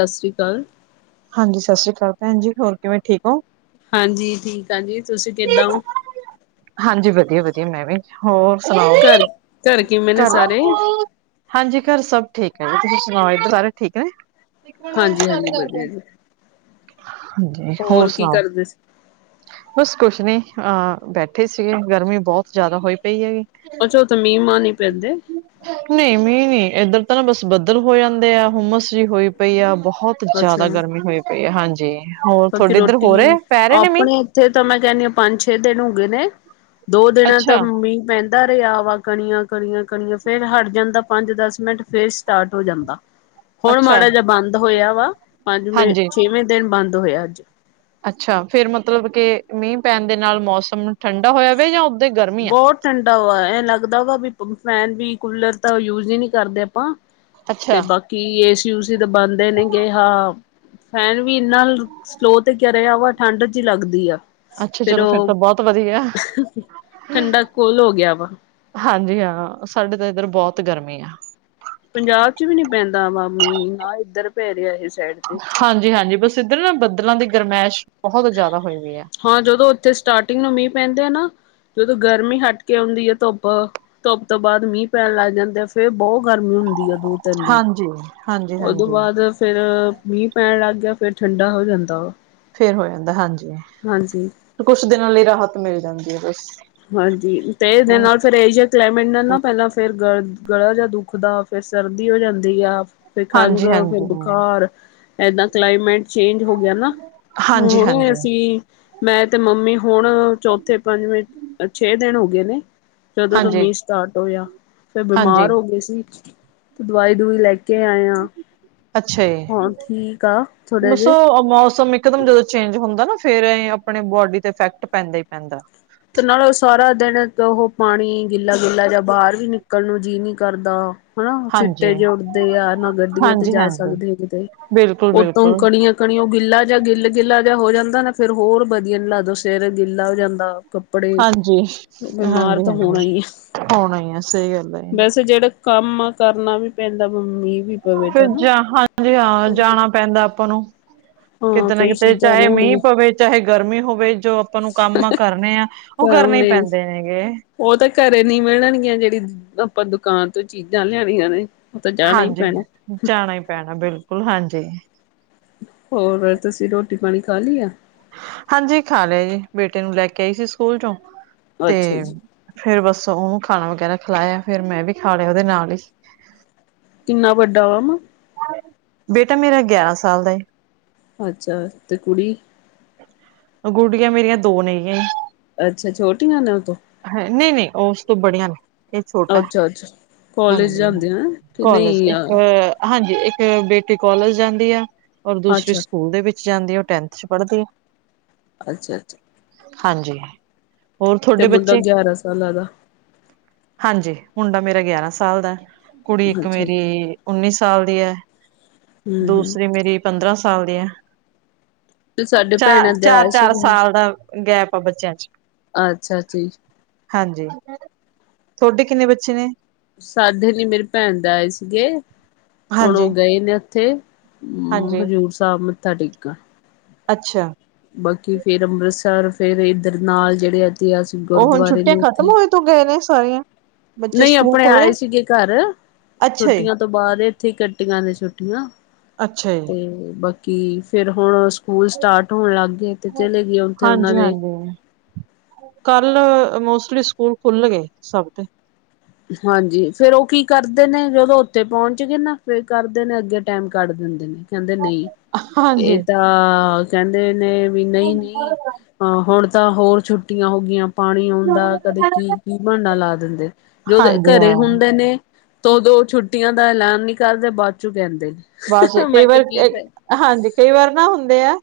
ਸਸ਼੍ਰੀ ਕਾਲ। ਹਾਂਜੀ, ਸਸ੍ਰੀ ਕਾਲ ਭੈਨ ਜੀ ਹੋਰ ਕਿਵੇਂ, ਠੀਕ ਓ? ਹਾਂਜੀ, ਠੀਕ ਆ ਜੀ, ਤੂਸੀ ਕਿੱਦਾਂ ਓ? ਹਾਂਜੀ, ਵਦੀਆ-ਵਦੀਆ ਮੈਂ ਵੀ ਹੋਰ ਸੁਨਾਓ ਘਰ ਘਰ ਕਿਵੇਂ ਨੇ ਸਾਰੇ [unintelligible] ਹਾਂਜੀ ਘਰ ਸਬ ਠੀਕ ਐ, ਜੀ ਤੂਸੀ ਸੁਨਾਓ, ਏਥੇ ਸਾਰੇ ਠੀਕ ਐ? ਹਾਂਜੀ ਹਾਂਜੀ ਵਧੀਆ [unintelligible] ਜੀ ਹਾਂਜੀ, ਹੋਰ ਸੁਨਾਓ? [inaudible] ਬਸ ਕੁੱਛ ਨੀ, ਅ ਬੈਠੇ ਸੀਗੇ, ਗਰਮੀ ਬੋਹਤ ਜਾਦਾ ਹੋਈ ਪਈ ਹੈਗੀ। ਅੱਛਾ ਓਥੇ ਮੀੰਹ-ਮਾੰਹ ਨੀ ਪੈਂਦੇ? ਨਹੀਂ ਮੀਂਹ ਨੀ, ਏਦੱਰ ਤਾਂ ਨਾ ਬੱਸ ਬੱਦਲ ਹੋ ਜਾਂਦੇ ਆ, ਹੁਮਸ ਜੀ ਹੋਈ ਪਈ ਆ ਬੋਹਤ ਤ ਅੱਛਾ ਜਾਦਾ ਗਰਮੀ ਹੋਈ ਪਈ ਆ ਹਾਂਜੀ, ਹੋਰ ਥੋਡੇ ਇੱਦਰ ਹੋ ਰਏ, ਪੈ ਰਏ ਨੇ ਮੀਂਹ? ਉੱਥੇ ਤਾਂ ਮੈਂ ਕੈਨੀ ਆ, ਪਾੰਜ-ਛੇ ਦਿਨ ਹੋ ਗਏ ਨੇ, ਦੋ ਦਿਨ ਤਾਂ ਅੱਛਾ ਮੀਂਹ ਪੈਨ ਦਾ ਰੇਆ ਵਾ ਕਣੀਆਂ, ਕਣੀਆਂ, ਕਣੀਆਂ ਫੇਰ ਹਾੱਟ ਜਾਂਦਾ ਪਾੰਜ-ਦਾੱਸ ਮਿੰਟ ਫੇਰ ਸਟਾਰਟ ਹੋ ਜਾਂਦਾ। ਹ ਹੁਣ ਮਾੜਾ ਜਾ ਬਾੰਦ ਹੋਏਆ ਵਾ, ਪਾੰਜਵੇਂ, ਹਾਂਜੀ ਛੇਵੇਂ ਦਿਨ ਬਾੰਦ ਹੋਏਆ ਅੱਜ। ਅੱਛਾ, ਫੇਰ ਮਤਲਬ ਕੇ ਮੀਂਹ ਪੈਨ ਦੇ ਨਾਲ ਮੌਸਮ ਠੰਡਾ ਹੋਏਆ ਵੇ ਯਾ ਓਦਾਂ ਈ ਗਰਮੀ ਆ? ਬਹੁਤ ਠੰਡਾ ਹੋਆ, ਐਂ ਲੱਗਦਾ ਵਾ ਵੀ ਪ ਫੈਨ ਵੀ, ਕੂਲਰ ਤਾਂ ਯੂਜ਼ ਈ ਨੀ ਕਰਦੇ ਆਪਾਂ ਤੇ ਅੱਛਾ, ਬਾਕੀ ਏਸੀ-ਊਸੀ ਤਾਂ ਬਾੰਦੇ ਨੇਗੇ, ਹਾ। ਫੈਨ ਵੀ ਇੰਨਾ ਸਲੋਅ ਤੇ ਕਰਿਆ ਵਾ ਠੰਢ ਜੀ ਲੱਗਦੀ ਆ। ਅੱਛਾ ਚਲੋ ਫੇਰ ਤਾਂ ਬਹੁਤ ਵਧੀਆ ਠੰਡਾ ਕੂਲ ਹੋ ਗਿਆ ਵਾ। ਹਾਂਜੀ ਹਾਂ ਸਾਡੇ ਤਾਂ ਇੱਧਰ ਬਹੁਤ ਗਰਮੀ ਆ ਪੰਜਾਬ ਚ ਵੀ ਨੀ ਪੈਂਦਾ ਮਾ ਮੀਂਹ ਹਾਂ ਇੱਧਰ ਪੈ ਰਿਹਾ ਇਹ ਸਾਈਡ ਤੇ ਹਾਂਜੀ- ਹਾਂਜੀ ਬਸ ਇੱਧਰ ਨਾ ਬੱਦਲਾਂ ਦੀ ਗਰਮੈਸ਼ ਬਹੁਤ ਜ਼ਿਆਦਾ ਹੋਈ ਵੀ ਆ ਹਾਂ ਜਦੋਂ ਉੱਥੇ ਸਟਾਰਟਿੰਗ ਨੂੰ ਮੀਂਹ ਪੈਂਦੇ ਆ ਨਾ ਜਦੋਂ ਗਰਮੀ ਹਟ ਕੇ ਆਉਂਦੀ ਆ ਧੁੱਪ ਧੁੱਪ ਤੋਂ ਬਾਅਦ ਮੀਂਹ ਪੈਣ ਲੱਗ ਜਾਂਦੇ ਆ ਫੇਰ ਬਹੁਤ ਗਰਮੀ ਹੁੰਦੀ ਆ ਦੂਰ ਤਿੰਨ ਦਿਨ ਹਾਂਜੀ, ਹਾਂਜੀ ਉਹਦੋਂ ਹਾਂਜੀ ਬਾਅਦ ਫੇਰ ਮੀਂਹ ਪੈਣ ਲੱਗ ਗਿਆ ਫੇਰ ਠੰਡਾ ਹੋ ਜਾਂਦਾ ਵ ਫੇਰ ਹੋ ਜਾਂਦਾ ਹਾਂਜੀ- ਹਾਂਜੀ- ਕੁਛ ਦਿਨਾਂ ਲਈ ਰਾਹਤ ਮਿਲ ਜਾਂਦੀ ਹੈ ਬਸ- ਹਾਂਜੀ ਤੇ ਇਹਦੇ ਨਾਲ ਫਿਰ ਇਹ ਜਿਹਾ ਕਲਾਈਮੇਟ ਨਾਲ ਨਾ ਪਹਿਲਾਂ ਫੇਰ ਗ ਗਲਾ ਜਿਹਾ ਦੁੱਖ ਦਾ- ਫਿਰ ਸਰਦੀ ਹੋ ਜਾਂਦੀ ਆ। ਫਿਰ ਖੰਘ ਹਾਂਜੀ ਫਿਰ ਹਾਂਜੀ, ਬੁਖਾਰ, ਏਦਾਂ ਕਲਾਈਮੇਟ ਚੇਂਜ ਹੋ ਗਿਆ ਨਾ। ਹਾਂਜੀ ਹੁਣ ਹਾਂਜੀ, ਅਸੀਂ ਮੈਂ ਤੇ ਮੰਮੀ ਹੁਣ ਚੌਥੇ ਪੰਜਵੇਂ ਛੇ ਦਿਨ ਹੋ ਗਏ ਨੇ ਜਦੋਂ ਤਾਂ ਹਾਂਜੀ ਮੀਂਹ ਸਟਾਰਟ ਹੋਇਆ, ਫਿਰ ਹਾਂਜੀ। ਬਿਮਾਰ ਹੋ ਗਏ ਸੀ। ਦਵਾਈ-ਦਵੁਈ ਲੈ ਕੇ ਆਏ ਆ। ਅੱਛਾ ਜੀ, ਹੁਣ ਠੀਕ ਆ ਥੋੜੇ ਦੱਸੋ ਜਿਹੇ ਮੌਸਮ ਇੱਕ ਇਕਦਮ ਜਦੋਂ ਚੇਂਜ ਹੁੰਦਾ ਨਾ ਫੇਰ ਇਹ ਆਪਣੇ ਬੋਡੀ ਤੇ ਇਫੈਕਟ ਪੈਂਦਾ ਹੀ ਪੈਂਦਾ ਤੇ ਨਾਲ ਉਹ ਸਾਰਾ ਦਿਨ ਉਹ ਪਾਣੀ ਗਿੱਲਾ ਗਿੱਲਾ ਜਿਹਾ ਬਾਹਰ ਵੀ ਨਿਕਲਣ ਨੂੰ ਜੀਅ ਨੀ ਕਰਦਾ ਹਨਾ ਛਿਟੇ ਹਾਂਜੀ ਜੇ ਉੱਡਦੇ ਆ ਨਾ ਗੱਡੀਆਂ ਤੇ ਹਾਂਜੀ ਜਾ ਹਾਂਜੀ ਸਕਦੇ ਆ ਕਿਤੇ ਬਿਲਕੁਲ ਬਿਲਕੁਲ ਉੱਤੋਂ ਕਨੀਆਂ ਕਣੀ ਉਹ ਗਿੱਲਾ ਜਿਹਾ ਗਿੱਲ ਗਿੱਲਾ ਜਿਹਾ ਹੋ ਜਾਂਦਾ ਨਾ ਫੇਰ ਹੋਰ ਵਧੀਆ ਨਹੀਂ ਲੱਗਦਾ ਸਿਰ ਗਿੱਲਾ ਹੋ ਜਾਂਦਾ। ਕੱਪੜੇ ਹਾਂਜੀ ਬਿਮਾਰ ਹਾਂਜੀ ਤਾਂ ਹਾਂਜੀ ਹੋਣਾ ਹੀ ਆ ਹੋਣਾ ਹੀ ਆ ਸਹੀ ਗੱਲ ਹੈ ਵੈਸੇ ਜਿਹੜਾ ਕੰਮ ਆ ਕਰਨਾ ਵੀ ਪੈਂਦਾ ਮੰਮੀ ਵੀ ਪਵੇ ਫਿਰ ਤਾਂ ਨਾ ਜਾ ਹਾਂਜੀ ਹਾਂ ਜਾਣਾ ਪੈਂਦਾ ਆਪਾਂ ਨੂੰ। ਹਾਂ ਕਿਤੇ ਨਾ ਕਈ ਕਿਤੇ ਚੀਜ਼ਾਂ ਚਾਹੇ ਮੀਂਹ ਲਿਆਉਣੀਆਂ ਪਵੇ, ਚਾਹੇ ਗਰਮੀ ਹੋਵੇ, ਜੋ ਆਪਾਂ ਨੂੰ ਕੰਮ ਆ ਕਾਰਨੇ ਆ ਉਹ ਕਰਨੇ ਈ ਲਿਆਉਣੇ ਪੈਂਦੇ ਨੇ ਗੇ। ਉਹ ਤਾਂ ਘਰੇ ਨੀ ਮਿਲਣਗੀਆਂ ਜਿਹੜੀ ਆਪਾਂ ਦੁਕਾਨ ਤੋਂ ਚੀਜ਼ਾਂ ਲੈਣੀਆਂ ਨੇ। ਉਹ ਤਾਂ ਜਾਣਾ ਹੀ ਹਾਂਜੀ ਪੈਣਾ ਜਾਣਾ ਈ ਪੈਣਾ ਬਿਲਕੁਲ ਹਾਂਜੀ। ਹੋਰ ਤੁਸੀਂ ਰੋਟੀ ਪਾਣੀ ਖਾ ਲਈ ਆ? ਹਾਂਜੀ ਖਾ ਲਿਆ ਜੀ ਬੇਟੇ ਨੂੰ ਲੈ ਕੇ ਆਈ ਸੀ ਸਕੂਲ ਚੋਂ ਤੇ ਅੱਛਾ ਜੀ ਫੇਰ ਬਸ ਉਹਨੂੰ ਖਾਣਾ ਵਗੈਰਾ ਖਿਲਾਇਆ ਫੇਰ ਮੈਂ ਵੀ ਖਾ ਲਿਆ ਉਹਦੇ ਨਾਲ ਈ। ਕਿੰਨਾ ਵੱਡਾ ਓਮ ਬੇਟਾ ਮੇਰਾ ਗਿਆਰਾਂ ਸਾਲ ਦਾ ਏ। ਅੱਛਾ, ਤੇ ਕੁੜੀ? ਗੁੜੀਆਂ ਮੇਰੀਆਂ ਦੋ ਨੇ ਗੀਆ ਜੀ। ਅੱਛਾ ਛੋਟੀਆਂ ਨੇ ਉਹ ਤੋਂ ਹੈ ਨਹੀਂ ਨਹੀਂ ਉਸ ਤੋਂ ਬੜੀਆਂ ਨੇ ਏਹ ਛੋਟਾ ਐ। ਅੱਛਾ ਅੱਛਾ ਕੋਲਜ ਹਾਂਜੀ ਜਾਂਦੇ ਆ ਕਿ ਕੋਲਜ ਨਹੀਂ ਇੱਕ ਹਾਂਜੀ ਇੱਕ ਬੇਟੀ ਕੋਲਜ ਜਾਂਦੀ ਆ ਔਰ ਦੂਸਰੀ ਅੱਛਾ ਸਕੂਲ ਦੇ ਵਿੱਚ ਜਾਂਦੀ ਐ ਉਹ ਟੈਂਨਥ ਚ ਪੜ੍ਹਦੀ ਆ। ਅੱਛਾ-ਅੱਛਾ। ਹਾਂਜੀ ਹੋਰ ਤੇ ਥੋਡੇ ਮੁੰਡਾ ਬੱਚੇ ਗਿਆਰਾਂ ਸਾਲਾਂ ਦਾ ਹਾਂਜੀ ਮੁੰਡਾ ਮੇਰਾ ਗਿਆਰਾਂ ਸਾਲ ਦਾ ਏ ਕੁੜੀ ਇੱਕ ਅੱਛਾ ਮੇਰੀ ਉੱਨੀ ਸਾ ਸਾਲ ਦੀ ਐ, ਹਮ ਹਮ ਦੂਸਰੀ ਮੇਰੀ ਪੰਦਰਾਂ ਸਾਲ ਦੀ ਐ। ਤੇ ਸਾਡੇ ਚਾ ਭੈਣਾਂ ਦੇ ਆਏ ਚਾਰ-ਚਾਰ ਸੀਗੇ ਸਾਲ ਦਾ ਗੈਪ ਆ ਬੱਚਿਆਂ ਚ। ਅੱਛਾ ਜੀ। ਹਾਂਜੀ ਤੁਹਾਡੇ ਕਿੰਨੇ ਬੱਚੇ ਨੇ? ਸਾਡੇ ਨੀ, ਮੇਰੀ ਭੈਣ ਦੇ ਆਏ ਸੀਗੇ, ਹੁਣ ਹਾਂਜੀ ਉਹ ਗਏ ਨੇ ਉੱਥੇ ਹੂ ਹਾਂਜੀ ਹਜ਼ੂਰ ਸਾਹਿਬ ਮੱਥਾ ਟੇਕਣ। ਅੱਛਾ। ਬਾਕੀ ਫੇਰ ਅੰਮ੍ਰਿਤਸਰ, ਫੇਰ ਏਧਰ ਨਾਲ ਜਿਹੜੇ ਐਇਤਿਹਾਸੀਕ ਗੁਰਦੁਆਰੇ ਨੇ ਉੱਥੇ। ਤੂੰ ਗਏ ਨੇ ਸਾਰੀਆਂ ਬੱਚੇ ਨਹੀਂ ਸਕੂਲ ਆਪਣੇ ਖੁੱਲ ਗਏ ਆਏ ਸੀਗੇ ਘਰ, ਅੱਛਾ ਜੀ ਛੁੱਟੀਆਂ ਤੋਂ ਬਾਅਦ ਇੱਥੇ ਈ ਕੱਟੀਆਂ ਨੇ ਛੁੱਟੀਆਂ। ਅੱਛਾ ਜੀ। ਤੇ ਬਾਕੀ ਫੇਰ ਹੁਣ ਸਕੂਲ ਸਟਾਰਟ ਹੋਣ ਲਾਗ ਗਏ, ਤੇ ਚਲੇ ਗਏ ਉੱਥੇ ਉਹਨਾਂ ਦੇ ਹਾਂਜੀ-ਹਾਂਜੀ ਕੱਲ ਮੋਸਟਲੀ ਸਕੂਲ ਖੁੱਲ ਗਏ ਸਭ ਦੇ। ਹਾਂਜੀ ਫੇਰ ਉਹ ਕੀ ਕਰਦੇ ਨੇ, ਜਦੋਂ ਉੱਥੇ ਪਹੁੰਚ ਗਏ ਨਾ ਫੇਰ ਕਰਦੇ ਨੇ ਅੱਗੇ ਟਾਈਮ ਕੱਢ ਦਿੰਦੇ ਨੇ ਕਹਿੰਦੇ ਨਹੀਂ, ਹਾਂਜੀ। ਇਹ ਤਾਂ ਕਹਿੰਦੇ ਨੇ ਵੀ ਨਈ-ਨਈ ਹਾਂ ਹੁਣ ਤਾਂ ਹੋਰ ਛੁੱਟੀਆਂ ਹੋ ਗਈਆਂ, ਪਾਣੀ ਆਉਂਦਾ ਕਦੇ ਕੀ-ਕੀ ਬਹਾਨਾ ਲਾ ਦਿੰਦੇ ਜਦੋਂ ਏ ਹਾਂਜੀ ਘਰੇ ਹਾਂ, ਹੁੰਦੇ ਨੇ, ਤੋ ਉਦੋਂ ਛੁੱਟੀਆਂ ਦਾ ਐਲਾਨ ਨਹੀਂ ਕਰਦੇ ਬਾਅਚੋਂ ਕਹਿੰਦੇ ਨੇ। ਬਸ ਮੈਂ ਕਈ ਵਾਰ ਕਿਹਾ ਕੀ ਅ ਫਾਇਦਾ ਹਾਂਜੀ, ਕਈ ਵਾਰ ਨਾ ਹੁੰਦੇ ਆ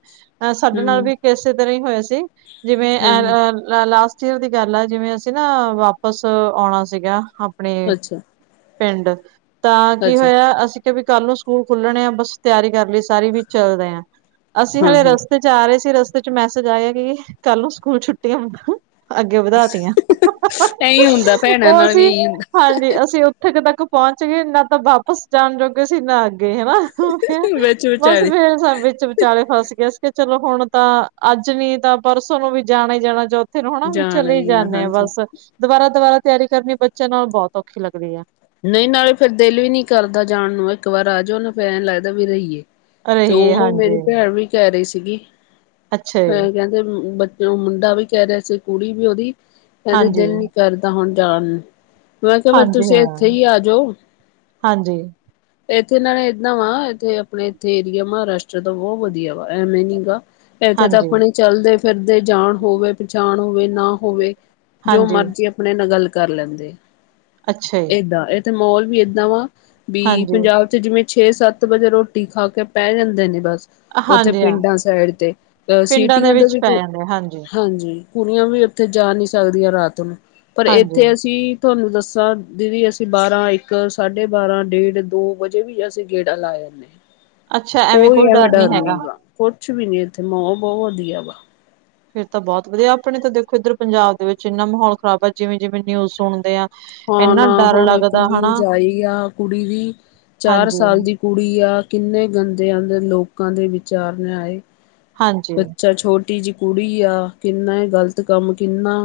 ਅ ਸਾਡੇ ਨਾਲ ਹਮ ਵੀ ਇਕ ਏਸੇ ਤਰ੍ਹਾਂਹ ਈ ਹੋਇਆ ਸੀ, ਜਿਵੇਂ ਆ ਹਾਂ ਲ ਲਾ ਲਾਸਟ ਚਿਰ ਦੀ ਗੱਲ ਐ, ਜਿਵੇਂ ਅਸੀਂ ਨਾ ਵਾਪਿਸ ਆਉਣਾ ਸੀਗਾ ਆਪਣੇ ਅੱਛਾ ਪਿੰਡ, ਤਾਂ ਕੀ ਅੱਛਾ ਹੋਇਆ ਅਸੀਂ ਕਿਹਾ ਵੀ ਕੱਲ ਨੂੰ ਸਕੂਲ ਖੁੱਲਣੇ ਆ, ਬਸ ਤਿਆਰੀ ਕਰਨੀ ਸਾਰੀ, ਵੀ ਚੱਲਦੇ ਆ, ਅਸੀਂ ਹਾਂ ਹਲੇ ਹਾਂ ਰਸ ਤੇ ਜਾ ਰਹੇ ਸੀ, ਰਸਤੇ ਚ ਮੈਸੇਜ ਆਇਆ ਕਿ ਕੱਲ ਨੂੰ ਸਕੂਲ ਛੁੱਟੀਆਂ ਅ ਅੱਗੇ ਵਧਾ ਤੀਆਂ ਇਹੀ ਹੁੰਦਾ ਭੈਣਾਂ ਉਹ ਨਾਲ ਵੀ ਅਸੀਂ ਇਹੀ ਹਾਂਜੀ ਅਸੀਂ ਉੱਥੇ ਕ ਤੱਕ ਪਹੁੰਚ ਗਏ, ਨਾ ਤਾਂ ਵਾਪਸ ਜਾਣ ਜੋਗੇ ਸੀਂ ਨਾ ਅੱਗੇ ਹਨਾ ਹੁੰਦਾ ਵਿੱਚ ਬਸ ਵਿਚਾਲੇ ਫੇਰ ਸਭ ਵਿੱਚ ਵਿਚਾਲੇ ਫਸ ਅਸੀਂ ਕਿਹਾ ਵੀ ਚਲੋ ਹੁਣ ਤਾਂ ਅੱਜ ਨੀ ਤਾਂ ਪਰਸੋਂ ਨੂੰ ਵੀ ਜਾਣਾ ਈ ਜਾਣਾ ਜੋ ਫੇਰ ਹੋਣਾ ਵੀ ਜਾਣਾ ਚਲੇ ਈ ਹੀ ਜਾਂਨੇ ਆ ਹਾਂਜੀ ਬਸ, ਦਬਾਰਾ-ਦਬਾਰਾ ਤਿਆਰੀ ਕਰਨੀ ਬੱਚਿਆਂ ਨਾਲ ਬਹੁਤ ਔਖੀ ਲੱਗਦੀ ਆ। ਨਈ ਨਾਲੇ ਫੇਰ ਦਿਲ ਵੀ ਨੀ ਕਰਦਾ ਜਾਣ ਨੂੰ, ਇੱਕ ਵਾਰ ਆਜੋ ਨਾ ਫੇਰ ਐਂ ਲੱਗਦਾ ਵੀ ਰਹੀਏ। 'ਤੇ ਰਹੀ ਉਹ ਹੈ ਮ ਮੇਰੀ ਹਾਂਜੀ ਭੈਣ ਵੀ ਕਹਿ ਰਹੀ ਸੀਗੀ, ਅੱਛਾ ਜੀ ਮੈਂ ਕਹਿੰਦੇ ਬੱਚੇ ਨੂੰ ਮੁੰਡਾ ਵੀ ਕਹਿ ਰਿਹਾ ਸੀ ਕੁੜੀ ਵੀ ਉਹਦੀ ਕਹਿੰਦੇ ਹਾਂਜੀ ਦਿਲ ਨੀ ਕਰਦਾ ਹੁਣ ਜਾਣ ਨੂੰ, ਮੈਂ ਕਿਹਾ ਫੇਰ ਹਾਂਜੀ ਤੁਸੀਂ ਏ ਹਾਂ ਏਥੇ ਈ ਆਜੋ। ਹਾਂਜੀ ਇੱਥੇ ਨਾਲੇ ਨਵਾ, ਇੱਥੇ ਆਪਣੇ ਇੱਥੇ ਏਰੀਆ ਮਹਾਰਾਸ਼ਟਰ ਦਾ ਬਹੁਤ ਵਧੀਆ ਵਾ, ਐਵੇਂ ਨੀ ਗਾ ਇੱਥੇ ਤਾਂ ਹਾਂਜੀ ਆਪਣੇ ਚਲਦੇ-ਫਿਰਦੇ ਜਾਣ ਹੋਵੇ, ਪਛਾਣ ਹੋਵੇ ਨਾ ਹੋਵੇ ਜੋ ਹਾਂਜੀ, ਮਰਜ਼ੀ ਆਪਣੇ ਨਾਂਲ ਗੱਲ ਕਰ ਲੈਂਦੇ। ਅੱਛਾ ਈ। ਦਾ ਇਥੇ ਮਾਹੌਲ ਵੀ ਏਦਾਂ ਵਾ, ਵੀ ਹਾਂਜੀ, ਪੰਜਾਬ 'ਤੇ ਜਿਵੇਂ ਛੇ-ਸੱਤ ਵਜੇ ਰੋਟੀ ਖਾ ਕੇ ਪੈ ਜਾਂਦੇ ਨੇ ਬਸ ਉੱਥੇ ਹਾਂਜੀ ਹਾਂ, ਪਿੰਡਾਂ ਸਾਈਡ 'ਤੇ, ਅਹ ਪਿੰਡਾਂ ਦੇ ਸਿਟੀਆਂ ਦਾ ਵਿੱਚ ਵੀ ਪੈ ਕੋ, ਜਾਂਦੇ ਹਾਂਜੀ, ਹਾਂਜੀ। ਕੁੜੀਆਂ ਵੀ ਉੱਥੇ ਜਾ ਨੀ ਸਕਦੀਆਂ ਰਾਤ ਨੂੰ, ਪਰ ਹਾਂਜੀ, ਏਥੇ ਅਸੀਂ ਤੁਹਾਨੂੰ ਦੱਸਾਂ ਦੀਦੀ ਅਸੀਂ ਬਾਰਾਂਹ, ਇੱਕ, ਸਾਢੇ ਬਾਰਾਂਹ, ਡੇਢ ਦੋ ਵਜੇ ਵੀ ਅਸੀਂ ਗੇੜਾ ਲਾ ਆਨੇ ਆ। ਕੋਈ ਐਵੇਂ ਡਰ ਨੀ ਗਾ, ਕੁਛ ਵੀ ਨੀ, ਇੱਥੇ ਮਾਹੌਲ ਬਹੁਤ ਵਧੀਆ ਵਾ। ਫੇਰ ਤਾਂ ਬਹੁਤ ਵਧੀਆ, ਆਪਣੇ ਤਾਂ ਦੇਖੋ ਏਧਰ ਪੰਜਾਬ ਦੇ ਵਿੱਚ ਇੰਨਾ ਮਾਹੌਲ ਖ਼ਰਾਬ ਆ ਜਿਵੇਂ-ਜਿਵੇਂ ਨਿਊਜ਼ ਸੁਣਦੇ ਆ ਹਾਂ ਇੰਨਾ ਨਾ ਡਰ ਹੁਣ ਇੱਕ ਲੱਗਦਾ ਹਨਾ, ਨਿਊਜ਼ ਆਈ ਆ ਕੁੜੀ ਦੀ, ਚਾਰ ਹਾਂਜੀ, ਸਾਲ ਦੀ ਕੁੜੀ ਆਂ ਕਿੰਨੇ ਗੰਦੇ ਆਂਦੇ ਲੋਕਾਂ ਦੇ ਵਿਚਾਰ ਨੇ ਆਏ। ਹਾਂਜੀ। ਬੱਚਾ ਛੋਟੀ ਜੀ ਕੁੜੀ ਆ ਕਿੰਨਾ ਏ ਗ਼ਲਤ ਕੰਮ ਕਿੰਨਾ।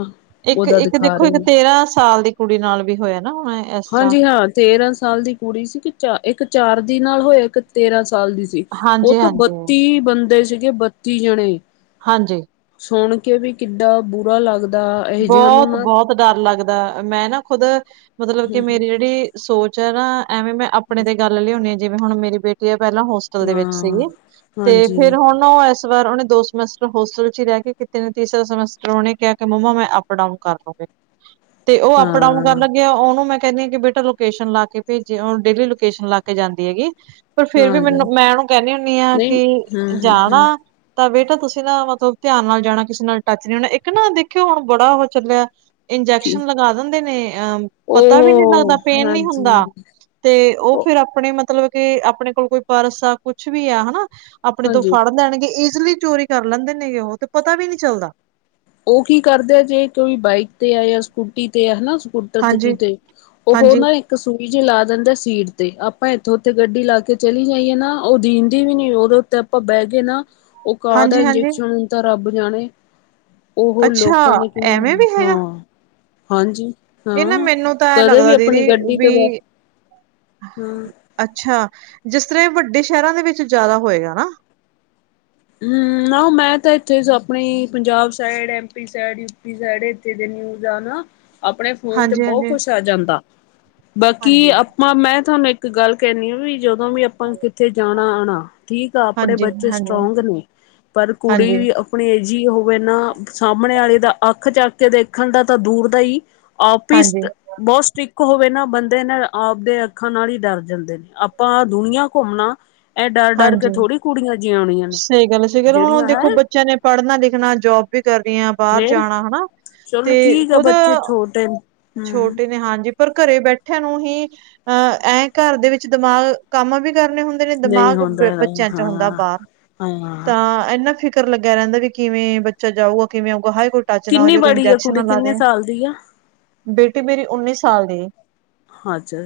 ਉਹਦਾ ਇੱਕ-ਇੱਕ ਦਿਖਾ ਦੇਖੋ ਰਹੇ ਇੱਕ ਨੇ ਤੇਰਾਂ ਸਾਲ ਦੀ ਕੁੜੀ ਨਾਲ ਵੀ ਹੋਇਆ ਨਾ ਹੁਣੇ। ਹਾਂਜੀ ਹਾਂ ਤੇਰਾਂ ਸਾਲ ਦੀ ਕੁੜੀ ਸੀ ਇੱਕ ਚਾ ਇੱਕ ਚਾਰ ਦੀ ਨਾਲ ਹੋਇਆ ਇੱਕ ਤੇਰਾਂ ਸਾਲ ਦੀ ਸੀ। ਉਹ ਹਾਂਜੀ, 'ਤੇ ਹਾਂਜੀ, ਬੱਤੀ ਬੰਦੇ ਸੀਗੇ ਬੱਤੀ ਜਣੇ। ਹਾਂਜੀ। ਸੁਣ ਕੇ ਵੀ ਕਿੱਡਾ ਬੁਰਾ ਲੱਗ ਬੋਤ-ਬੋਤ ਡਰ ਲੱਗਦਾ ਮੈਂ ਨਾ ਖੁਦ ਮਤਲਬ ਕਿ ਮੇਰੀ ਜਿਹੜੀ ਸੋਚ ਐ ਨਾ ਐਵੇਂ ਮੈਂ ਆਪਣੇ 'ਤੇ ਗੱਲ ਲਿਆਉਂਣੀ ਆ ਜਿਵੇ ਹੁਣ ਮੇਰੀ ਬੇਟੀ ਆ ਪਹਿਲਾਂ ਹੋਸ ਟਲ ਦੇ ਵਿੱਚ ਹਾਂ ਸੀਗੀ 'ਤੇ ਹਾਂਜੀ ਫੇਰ ਹੁਣ ਉਹ ਇਸ ਵਾਰ ਉਹਨੇ ਦੋ ਸਮੈਸਟਰ ਹੋਸਟਲ 'ਚ ਰੀ ਰਹਿ ਕੇ ਕੀਤੇ ਨੇ ਤੀਸਰਾ ਸਮੈਸਟਰ ਉਹਨੇ ਕਿਹਾ ਕੇ ਮੰਮਾ ਮੈਂ ਅਪ ਡਾਊਨ ਕਰ ਲੂਗੀ 'ਤੇ ਉਹ ਅਪ ਡਾਊਨ ਕਰ ਹਾਂ ਲੱਗੇ ਆ ਉਹਨੂੰ ਮੈਂ ਕਹਿੰਨੀ ਆ ਕਿ ਬੇ ਈ ਲੋਕੇਸ਼ਨ ਲਾ ਕੇ ਭੇਜੇ ਉਣ ਡੇਲੀ ਲੋਕੇਸ਼ਨ ਲਾ ਕੇ ਜਾਂਦੀ ਆਗੀ ਪਰ ਫੇਰ ਵੀ ਹਾਂਜੀ ਮੈਨੂੰ ਮੈਂ ਉਹਨੂੰ ਕਹਿੰਨੀ ਹੁੰਨੀ ਆ ਨਹੀਂ ਕਿ ਹੂੰ-ਹੂੰ-ਹੂੰ ਜਾਣਾ। ਤਾਂ ਬੇਟਾ ਤੁਸੀਂ ਨਾ ਮਤਲਬ ਧਿਆਨ ਨਾਲ ਜਾਣਾ ਕਿਸੇ ਨਾਲ ਟੱਚ ਨੀ ਹੋਣਾ ਇੱਕ ਨਾ ਦੇਖਿਓ ਹੁਣ ਬੜਾ ਉਹ ਚੱਲਿਆ ਕੀ ਇੰਜੈਕਸ਼ਨ ਲਗਾ ਦਿੰਦੇ ਨੇ ਅਹ ਪਤਾ ਵੀ ਨੀ ਉਹ ਲੱਗਦਾ ਪੇਨ ਨੀ ਹੁੰਦਾ। ਹਾਂਜੀ 'ਤੇ ਉਹ ਫੇਰ ਆਪਣੇ ਮਤਲਬ ਕੇ ਆਪਣੇ ਕੋਲ ਕੋਈ ਪਰਸ ਆ ਕੁਛ ਵੀ ਆ ਹਨਾ ਆਪਣੇ ਤੋਂ ਹਾਂਜੀ ਫੜ ਲੈਣਗੇ ਈਜ਼ਲੀ ਚੋਰੀ ਕਰ ਲੈਂਦੇ ਨੇਗੇ ਉਹ 'ਤੇ ਪਤਾ ਵੀ ਨੀ ਚੱਲਦਾ। ਉਹ ਕੀ ਕਰਦੇ ਆ ਜੇ ਕੋਈ ਬਾਈਕ 'ਤੇ ਆ ਜਾਂ ਸਕੂਟੀ 'ਤੇ ਆ ਹਨਾ ਜੀ। ਟੱਚ ਹਾਂਜੀ। ਕੀਤੇ 'ਤੇ ਫੇਰ ਹਾਂਜੀ, ਨਾ ਇ ਕ ਸੂਈ ਜੀ ਲਾ ਦਿੰਦੇ ਸੀਟ 'ਤੇ ਆਪਾਂ ਇੱਥੋਂ ਉੱਥੇ ਗੱਡੀ ਲਾ ਕੇ ਚਲੀ ਜਾਈਏ ਨਾ ਉਹ ਦੀਂਦੀ ਵੀ ਨੀ ਉਦੋਂ 'ਤੇ ਆਪਾਂ ਬਹਿ ਗਏ ਨਾ ਉਹ ਕਾਹ ਦਾ ਹਾਂਜੀ, ਹਾਂਜੀ। ਇੰਜੈਕਸ਼ਨ ਤਾਂ ਰੱਬ ਜਾਣੇ। ਉਹ ਅੱਛਾ, ਲੋਕਾਂ ਨੇ ਕਿਉ, ਐਵੇਂ ਵੀ ਹੈਗਾ? ਹਾਂ। ਹਾਂਜੀ ਇਹ ਨਾ ਹਾਂ ਮੈਨੂੰ ਤਾਂ ਐਂ ਕਦੇ ਵੀ ਲੱਗਦਾ ਦੀਦੀ ਆਪਣੀ ਗੱਡੀ 'ਤੇ ਬ ਵੀ ਹੂੰ। ਅੱਛਾ ਜਿਸ ਤਰਾਂ ਏ ਵੱਡੇ ਸ਼ਹਿਰਾਂ ਦੇ ਵਿੱਚ ਜ਼ਿਆਦਾ ਹੋਏਗਾ ਨਾ। ਹੂੰ ਨਾ ਮੈਂ ਤਾਂ ਇੱਥੇ ਸ ਆਪਣਾ ਈ Punjab side M P side, U P side ਇੱਥੇ ਦੇ ਨਿਊਜ਼ ਆ ਨਾ ਆਪਣੇ ਫੋਨ 'ਤੇ ਬਹੁ ਹਾਂਜੀ-ਹਾਂਜੀ। ਕੁਛ ਆ ਜਾਂਦਾ। ਬਾਕੀ ਹਾਂਜੀ। ਆਪਾਂ ਮੈਂ ਤੁਹਾਨੂੰ ਇੱਕ ਗੱਲ ਕਹਿੰਨੀ ਆ ਵੀ ਜਦੋਂ ਵੀ ਆਪਾਂ ਕਿੱਥੇ ਜਾਣਾ-ਆਣਾ। ਠੀਕ ਆ ਆਪਣੇ ਹਾਂਜੀ-ਹਾਂਜੀ, ਬੱਚੇ ਹਾਂਜੀ, ਸਟਰੋਂਗ ਨੇ ਪਰ ਕੁੜੀ ਹਾਂਜੀ, ਹਾਂਜੀ। ਵੀ ਆ ਅਪਣੇ ਏ ਜੀ ਹੋਵੇ ਨਾ ਸਾਹਮਣੇ ਆਲੇ ਦਾ ਅੱਖ ਚੱਕ ਕੇ ਦੇਖਣ ਦਾ ਤਾਂ ਦੂਰ ਦਾ ਈ ਆ ਹਾਂਜੀ, ਪਿਸਤ ਬੋਤ ਸਟ੍ਰਿਕ ਹੋਵੇ ਨਾ ਬੰਦੇ ਨਾ ਆਪਦੇ ਅੱਖਾਂ ਨਾਲ ਹੀ ਡਰ ਜਾਂਦੇ ਨੇ, ਆਪਾਂ ਦੁਨੀਆਂ ਘੁੰਮਣਾ। ਇਹ ਡਰ- ਡਰ ਕੇ ਹਾਂਜੀ। ਥੋੜੀ ਕੁੜੀਆਂ, ਜਿਉਣੀਆਂ ਨੇ ਸਹੀ ਗੱਲ ਹੈ ਸਹੀ ਗੱਲ ਹੁਣ ਜਿਹੜੀਆਂ ਹੈ ਦੇਖੋ ਬੱਚਿਆਂ ਨੇ ਪੜਨਾ ਲਿਖਣਾ ਜੋਬ ਵੀ ਕਰਨੀ ਆ। ਬਾਹਰ ਫੇਰ ਜਾਣਾ ਹਨਾ ਤੇ ਚਲੋ ਠੀਕ ਆ ਖੁਦ ਬੱਚੇ ਛੋਟੇ ਛੋਟੇ ਨੇ ਹਾਂਜੀ। ਫੇਰ ਘਰੇ ਬੈਠਿਆਂ ਨੂੰ ਹੀ ਅਹ ਐਂ ਘਰ ਦੇ ਵਿੱਚ ਦਿਮਾਗ ਕੰਮ ਵੀ ਕਰਨੇ ਹੁ- ਦੇ ਨੇ ਨਹੀਂ ਦਿਮਾਗ ਹੁੰਦਾ ਹੈਗਾ ਬੱਚਿਆਂ ਚ ਹੁੰਦਾ ਹਾਂ ਬਾਹਰ, ਹਾਂ ਤਾਂ। ਇੰਨਾ ਫਿਕਰ ਲੱਗਿਆ ਰਹਿੰਦਾ ਵੀ, ਕਿਵੇਂ ਬੱਚਾ ਜਾਊਗਾ ਕਿਵੇਂ ਆਊਗਾ ਹਾਈ ਕੋਈ। ਟੱਚ ਨਾ ਹੋ ਕਿੰਨੀ ਜੋ, ਕੋਈ ਬੜੀ ਆ ਇੰਜੈਕਸ਼ਨ ਨਾ ਕੁੜੀ ਲਾ ਦੇ, ਕਿੰਨੇ ਸਾਲ ਦੀ ਆ ਬੇਟੀ ਮੇਰੀ ਉੱਨੀ ਸਾਲ ਦੀ ਐ। ਅੱਛਾ,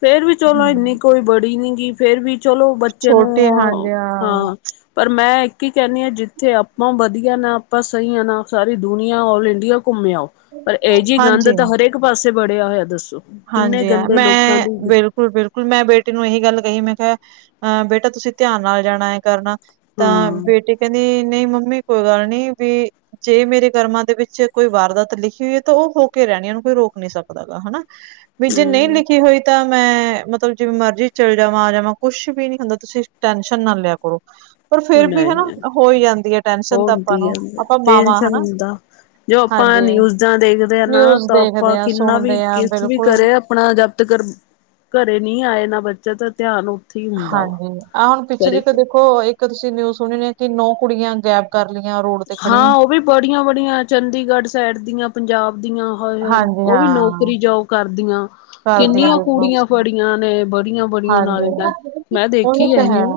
ਫੇਰ ਵੀ ਚਲੋ ਇੰਨੀ ਕੋਈ ਬੜੀ ਨੀਗੀ ਫੇਰ ਵੀ। ਚਲੋ ਬੱਚੇ ਨੂੰ, ਛੋਟੇ ਹਾਂਜੀ ਹਾਂ। ਪਰ ਮੈਂ ਇੱਕ ਹੀ ਕਹਿੰਦੀ ਹਾਂ, ਜਿੱਥੇ ਆਪਾਂ ਵਧੀਆ ਨਾ, ਆਪਾਂ ਸਹੀ ਆਂ ਨਾ ਸਾਰੀ ਦੁਨੀਆ ਆਲ ਇੰਡੀਆ। ਘੁੰਮੇ ਆਓ, ਪਰ ਇਹ ਜਿਹੀ ਗੰਧ ਹਾਂਜੀ। ਤਾਂ ਹਰੇਕ ਪਾਸੇ ਬੜਿਆ ਹੋਇਆ ਦੱਸੋ। ਕਿੰਨੇ ਗੰਦੇ ਲੋਕਾਂ ਦੀ- ਬਿਲਕੁਲ ਬਿਲਕੁਲ ਮੈਂ ਬੇਟੀ ਨੂੰ ਇਹੀ ਗੱਲ ਕਹੀਏ, ਮੈਂ ਕਿਹਾ ਬੇਟਾ ਤੁਸੀਂ ਧਿਆਨ ਨਾਲ ਜਾਣਾ ਐ ਕਰਨਾ। ਹਾਂ ਤਾਂ ਬੇਟੀ ਕਹਿੰਦੀ, ਨਹੀਂ ਮੰਮੀ ਕੋਈ ਗੱਲ ਨੀ ਵੀ। ਜੇ ਮੇਰੇ ਕਰਮਾਂ ਦੇ ਵਿੱਚ ਕੋਈ ਵਾਰਦਾਤ ਲਿਖੀ ਹੋਈ ਹੈ, ਤਾਂ ਉਹ ਹੋ ਕੇ ਰਹਿਣੀ ਆ, ਓਹ ਹੋ ਕੇ ਕੋਈ ਰੋਕ ਨੀ ਸਕਦਾ ਗਾ ਹਨਾ। ਵੀ ਜੇ ਨਹੀਂ ਲਿਖੀ। ਹਮ ਲਿਖੀ ਹੋਈ ਤਾਂ ਮੈਂ ਮਤਲਬ ਜਿਵੇਂ ਮਰਜ਼ੀ ਚੱਲੀ ਜਾਵਾਂ, ਆ ਜਾਵਾਂ ਕੁੱਛ ਵੀ ਨੀ ਹੁੰਦਾ, ਤੁਸੀਂ ਟੈਨਸ਼ਨ ਨਾ ਲਿਆ ਕਰੋ। ਪਰ ਫੇਰ ਵੀ ਹੈਨਾ ਨਹੀਂ ਹੋਈ ਜਾਂਦੀ ਹੈ ਉਹ ਟੈਨਸ਼ਨ ਤਾਂ ਆਪਾਂ ਹੁੰਦੀ ਹੈ ਨੂੰ, ਆਪਾਂ ਮਾਵਾਂ ਟੈਨਸ਼ਨ ਹਨਾ। ਹੁੰਦਾ ਜੋ ਆਪਾਂ ਹਾਂਜੀ, ਨਿਊਜ਼ਾਂ ਦੇਖਦੇ ਨਿਊਜ਼ ਦੇਖਦੇ ਆਂ, ਸੁਣਦੇ ਹਾਂ। ਕੁਛ ਵੀ ਕਰੇ, ਆਪਣਾ ਜਬ ਤੱਕ ਘਰੇ ਨਹੀਂ ਆਏ ਨਾ ਬੱਚਾ ਤਾਂ ਧਿਆਨ ਹੋ। ਹਾਂਜੀ, ਆਹ ਹੁਣ ਪਿੱਛੇ ਜੇਕਰ ਦੇਖੋ। ਉਹ ਇੱਕ ਤੁਸੀਂ ਨਿਊਜ਼ ਸੁਣੀ ਕਿ ਨੌ ਕੁੜੀਆਂ ਗਾਇਬ ਕਰ ਲਈਆਂ ਰੋਡ ਤੇ ਖੜੀਆਂ। ਹਾਂ ਉਹ ਵੀ ਬੜੀਆਂ ਬੜੀਆਂ ਚੰਡੀਗੜ੍ਹ ਸਾਈਡ ਦੀਆਂ, ਪੰਜਾਬ ਦੀਆਂ ਹਾਏ ਹਾਏ, ਹਾਂਜੀ ਉਹ ਵੀ ਹਾਂ, ਨੌਕਰੀ ਜੋਬ। ਜੌਬ ਕਰਦੀਆਂ ਕਰਦੀਆਂ ਕਿੰਨੀਆਂ ਦੇਖਲੋ ਕੁੜੀਆਂ ਫੜੀਆਂ ਨੇ ਬੜੀਆਂ। ਬੜੀਆਂ ਨਾਲੇ ਮੈਂ ਹਾਂਜੀ, ਮੈਂ ਉਹੀ ਦੇਖੀ ਤਾਂ ਇਹ ਹੈ। ਨਿਊ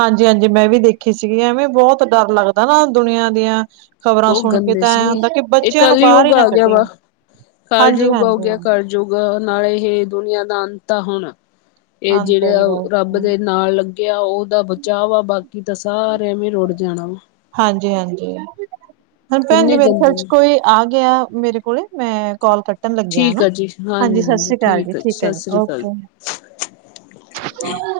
ਹਾਂਜੀ ਹਾਂਜੀ ਮੈਂ ਵੀ ਦੇਖੀ ਸੀਗੀ, ਐਵੇਂ ਬਹੁਤ ਡਰ ਲੱਗਦਾ ਨਾ ਦੁਨੀਆਂ ਦੀਆਂ। ਖ਼ਬਰਾਂ ਬਹੁਤ ਸੁਣ ਕੇ ਗੰਦੇ ਤਾਂ ਐ ਸੀ ਹੁੰਦਾ, ਕਿ ਇਹ ਬੱਚਿਆਂ ਕੱਲ ਨੂੰ ਬਾਹਰ ਹੀ ਯੁੱਗ ਨਾ ਆ ਗਿਆ ਕੱਢੀਏ ਵਾ ਹਾਂਜੀ ਹਾਂਜੀ। ਕਲ ਯੁੱਗ ਨਾਲੇ ਇਹ ਦੁਨੀਆਂ ਦਾ ਅੰਤ ਆ ਹੁਣ। ਇਹ ਅੰਤ ਜਿਹੜੇ ਜੀ ਆ, ਰੱਬ ਬਸ ਦੇ ਨਾਲ। ਗਿਆ ਉਹਦਾ ਬਚਾਵ ਆ, ਬਾਕੀ ਤਾਂ ਸਾਰਿਆਂ ਰੁੜ ਜਾਣਾ ਵਾ। ਹਾਂਜੀ ਹਾਂਜੀ, ਹਾਂ ਭੈਣ ਜੀ ਕਿੰਨੇ ਮੇਰੇ ਖਿਆਲ ਗੰਦੇ ਚ ਨੇ ਕੋਈ। ਆ ਗਿਆ ਮੇਰੇ ਕੋਲੇ, ਮੈਂ ਕਾਲ ਕੱਟ। ਕਟਣ ਲੱਗੀ ਆ ਠੀਕ ਨਾ, ਜੀ ਹਾਂਜੀ ਸਤਿ ਸ੍ਰੀ ਅਕਾਲ ਜੀ ਆ ਠੀਕ ਹੈ, ਸਤਿ ਜੀ ਸ੍ਰੀ ਅਕਾਲ ਓਕੇ। ਹਾਂ